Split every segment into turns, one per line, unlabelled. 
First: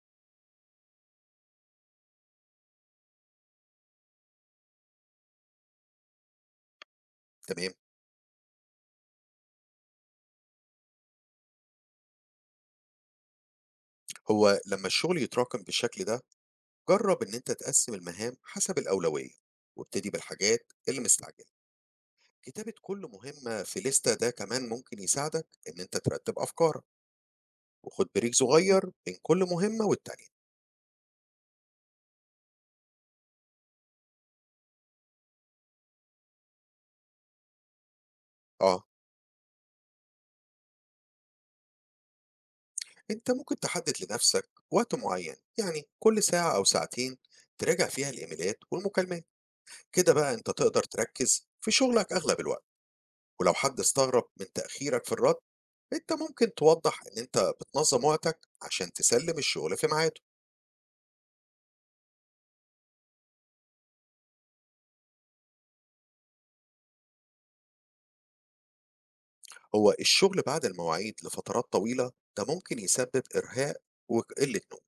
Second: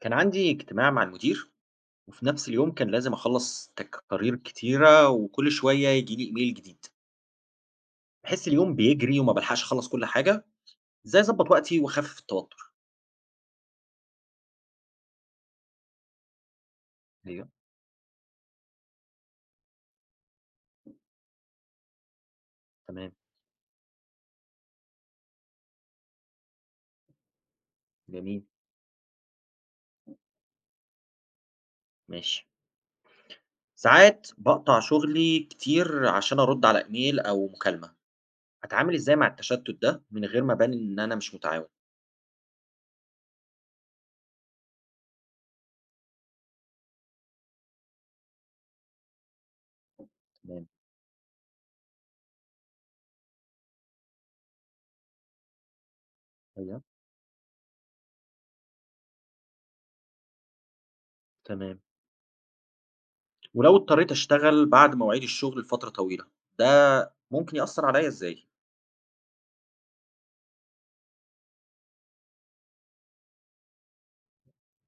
كان عندي اجتماع مع المدير وفي نفس اليوم كان لازم أخلص تقارير كتيرة وكل شوية يجي لي إيميل جديد.
تمام.
بحس اليوم بيجري وما بلحقش أخلص كل حاجة. إزاي أظبط وقتي وأخفف التوتر؟
هو لما الشغل يتراكم بالشكل ده، جرب ان
أيوه.
انت تقسم المهام حسب الاولويه، وابتدي بالحاجات اللي مستعجله. كتابه كل
تمام.
مهمه في لسته ده كمان ممكن يساعدك ان انت ترتب افكارك، وخد بريك
جميل.
صغير بين كل مهمه والتانيه.
ماشي. ساعات بقطع شغلي كتير عشان أرد على إيميل أو مكالمة.
اه،
أتعامل إزاي مع التشتت ده من غير ما أبان إن أنا مش متعاون؟
انت ممكن تحدد لنفسك وقت معين، يعني كل ساعه او ساعتين تراجع فيها الايميلات والمكالمات. كده بقى انت
تمام.
تقدر تركز في شغلك اغلب الوقت. ولو حد استغرب من تأخيرك في الرد، انت ممكن
أيوه.
توضح ان انت بتنظم وقتك عشان تسلم الشغل في ميعاده.
تمام. ولو اضطريت أشتغل بعد مواعيد الشغل لفترة طويلة ده ممكن يأثر عليا إزاي؟
هو الشغل بعد المواعيد لفترات طويلة ده ممكن يسبب إرهاق وقلة نوم.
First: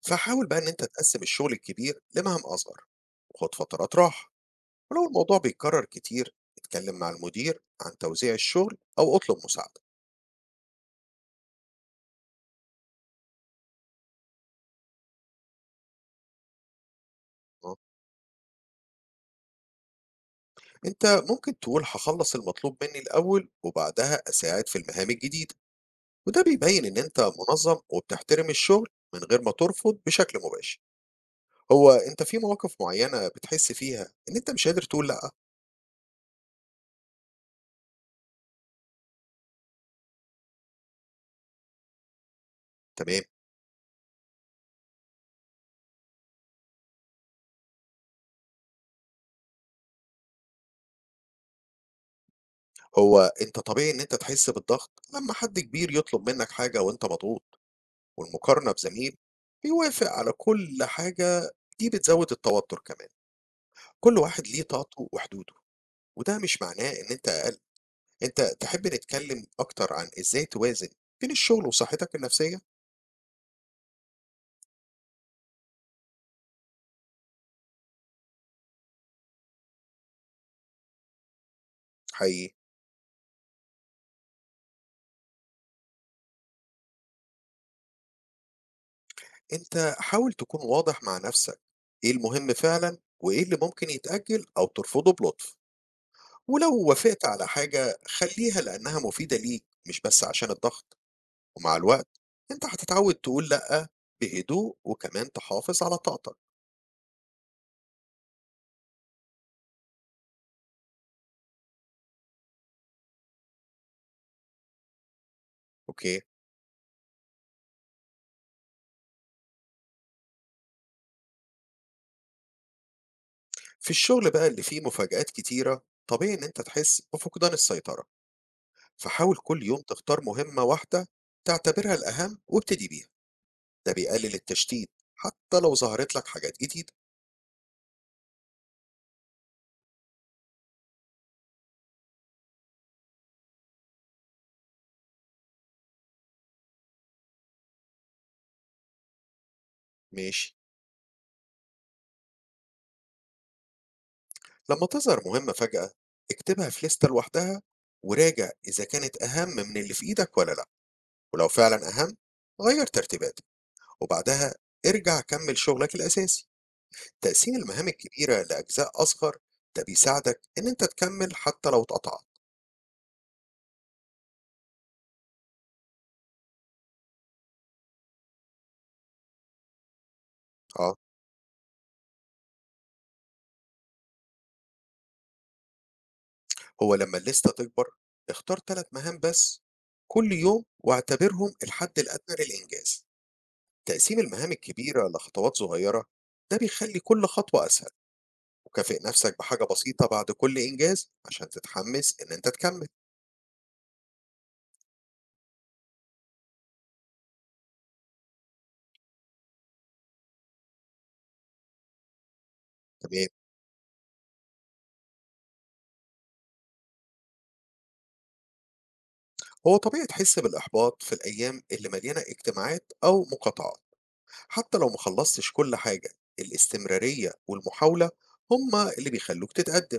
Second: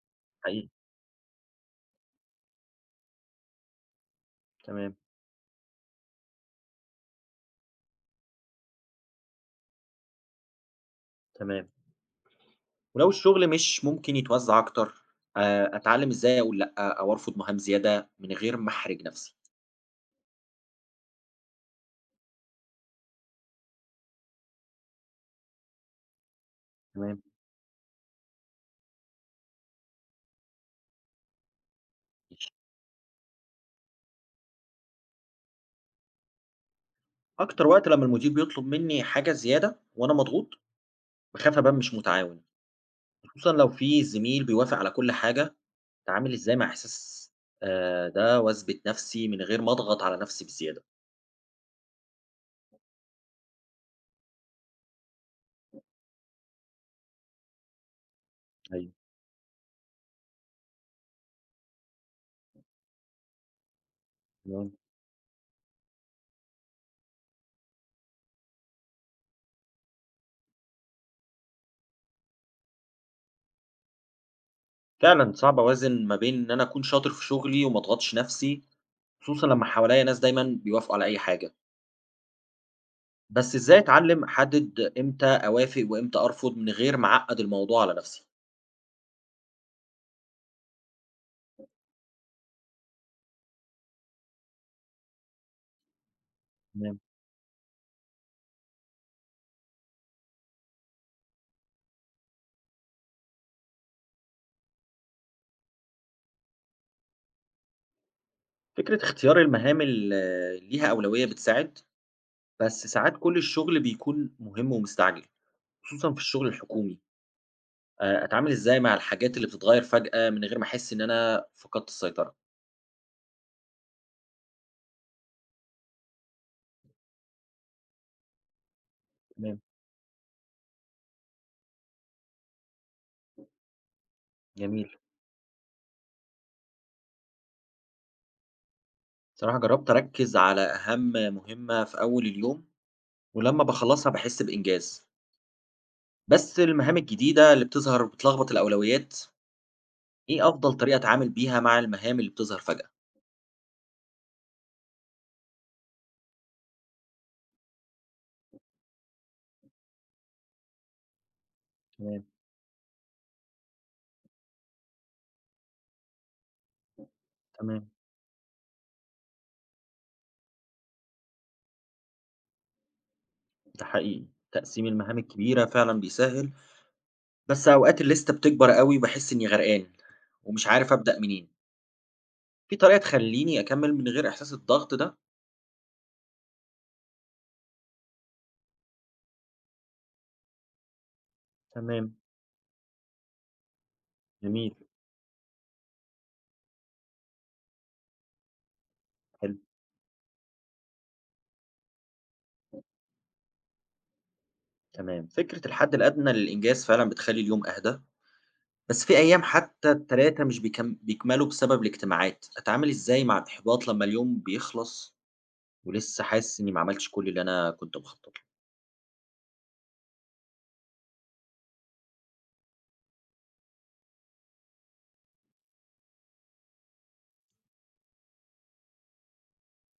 فحاول بقى ان
حقيقي.
انت تقسم الشغل الكبير لمهام أصغر، وخد فترات راحة.
تمام.
ولو الموضوع بيتكرر كتير، اتكلم مع المدير عن توزيع الشغل أو اطلب مساعدة.
تمام. ولو الشغل مش ممكن يتوزّع أكتر، أتعلّم إزاي أقول لأ، أو أرفض مهام زيادة من غير ما أحرج نفسي.
انت ممكن تقول هخلص المطلوب مني الأول وبعدها أساعد في المهام الجديدة، وده بيبين إن أنت
تمام.
منظم وبتحترم الشغل من غير ما ترفض بشكل مباشر. هو أنت في مواقف معينة بتحس فيها إن أنت مش قادر تقول لأ؟
أكتر وقت لمّا المدير بيطلب منّي حاجة زيادة وأنا مضغوط، باخاف أبان مش متعاون،
تمام.
خصوصًا لو في زميل بيوافق على كل حاجة، أتعامل إزاي مع إحساس ده وأثبت نفسي من غير ما أضغط على نفسي بزيادة؟
هو أنت طبيعي إن أنت تحس بالضغط لما حد كبير يطلب منك حاجة وأنت مضغوط. والمقارنة
أيوه،
بزميل بيوافق على كل حاجة دي بتزود التوتر كمان. كل واحد ليه
تمام.
طاقته وحدوده. وده مش معناه إن أنت تحب نتكلم أكتر عن إزاي توازن بين الشغل وصحتك النفسية؟
فعلًا صعب أوازن ما بين إن أنا أكون شاطر في شغلي وما أضغطش نفسي، خصوصًا لمّا حواليّا ناس دايمًا بيوافقوا على أي حاجة.
حقيقي.
بس إزاي أتعلم أحدد إمتى أوافق وإمتى أرفض من غير ما أعقد الموضوع على نفسي؟
أنت حاول تكون واضح مع نفسك، إيه المهم فعلا وإيه اللي ممكن يتأجل أو ترفضه بلطف. ولو
تمام.
وافقت على حاجة، خليها لأنها مفيدة ليك مش بس عشان الضغط. ومع الوقت أنت هتتعود تقول لأ بهدوء، وكمان تحافظ على طاقتك.
فكرة اختيار المهام اللي ليها أولوية بتساعد، بس ساعات كل الشغل بيكون مهم ومستعجل، خصوصا في
أوكي.
الشغل الحكومي. آه، أتعامل إزاي مع الحاجات اللي بتتغير فجأة من غير ما أحس إن أنا فقدت السيطرة؟
في الشغل بقى اللي فيه مفاجآت كتيرة، طبيعي إن أنت تحس بفقدان السيطرة. فحاول
تمام.
كل يوم تختار مهمة واحدة تعتبرها الأهم وابتدي بيها. ده بيقلل التشتيت
جميل.
حتى لو ظهرت لك حاجات جديدة.
صراحة جربت أركز على أهم مهمة في أول اليوم، ولما بخلصها بحس بإنجاز، بس المهام الجديدة اللي بتظهر بتلخبط الأولويات.
ماشي.
إيه أفضل طريقة أتعامل بيها مع المهام اللي بتظهر فجأة؟
لما تظهر مهمة فجأة، اكتبها في لستة لوحدها، وراجع إذا كانت أهم من اللي في إيدك ولا لأ. ولو فعلا أهم،
تمام،
غير ترتيباتك، وبعدها ارجع كمل شغلك الأساسي. تقسيم المهام
تمام،
الكبيرة لأجزاء أصغر ده بيساعدك إن أنت تكمل حتى لو اتقطعت.
ده حقيقي. تقسيم المهام الكبيرة فعلًا بيسهّل، بس أوقات الليستة بتكبر أوي وباحس إني غرقان ومش عارف
آه.
أبدأ منين، في طريقة تخلّيني أكمّل من غير إحساس الضغط ده؟
هو لما الليستة تكبر، اختار 3 مهام بس كل يوم واعتبرهم الحد
تمام،
الأدنى للإنجاز. تقسيم المهام
جميل،
الكبيرة لخطوات صغيرة ده بيخلي كل خطوة أسهل. وكافئ نفسك
حلو.
بحاجة بسيطة بعد كل إنجاز عشان تتحمس إن أنت تكمل.
تمام، فكرة الحد الأدنى للإنجاز فعلًا بتخلّي اليوم أهدى، بس في أيام حتى ال3 مش بيكملوا بسبب الاجتماعات، أتعامل إزاي
تمام.
مع الإحباط لمّا اليوم بيخلص ولسه حاسس إني ما عملتش كل اللي أنا كنت مخطط له؟
هو طبيعي تحس بالإحباط في الأيام اللي مليانة اجتماعات أو مقاطعات. حتى لو مخلصتش كل حاجة، الاستمرارية والمحاولة هما اللي بيخلوك تتقدم.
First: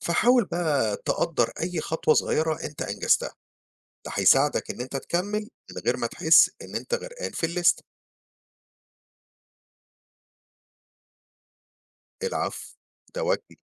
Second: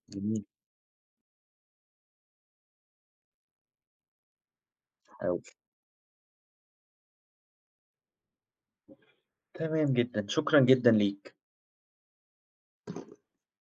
فحاول
جميل.
بقى تقدر أي خطوة صغيرة أنت أنجزتها. ده هيساعدك إن أنت
أو
تكمل من غير ما تحس إن أنت غرقان في الليست.
تمام جدًا، شكرًا جدًا ليك.
العفو. ده واجبي.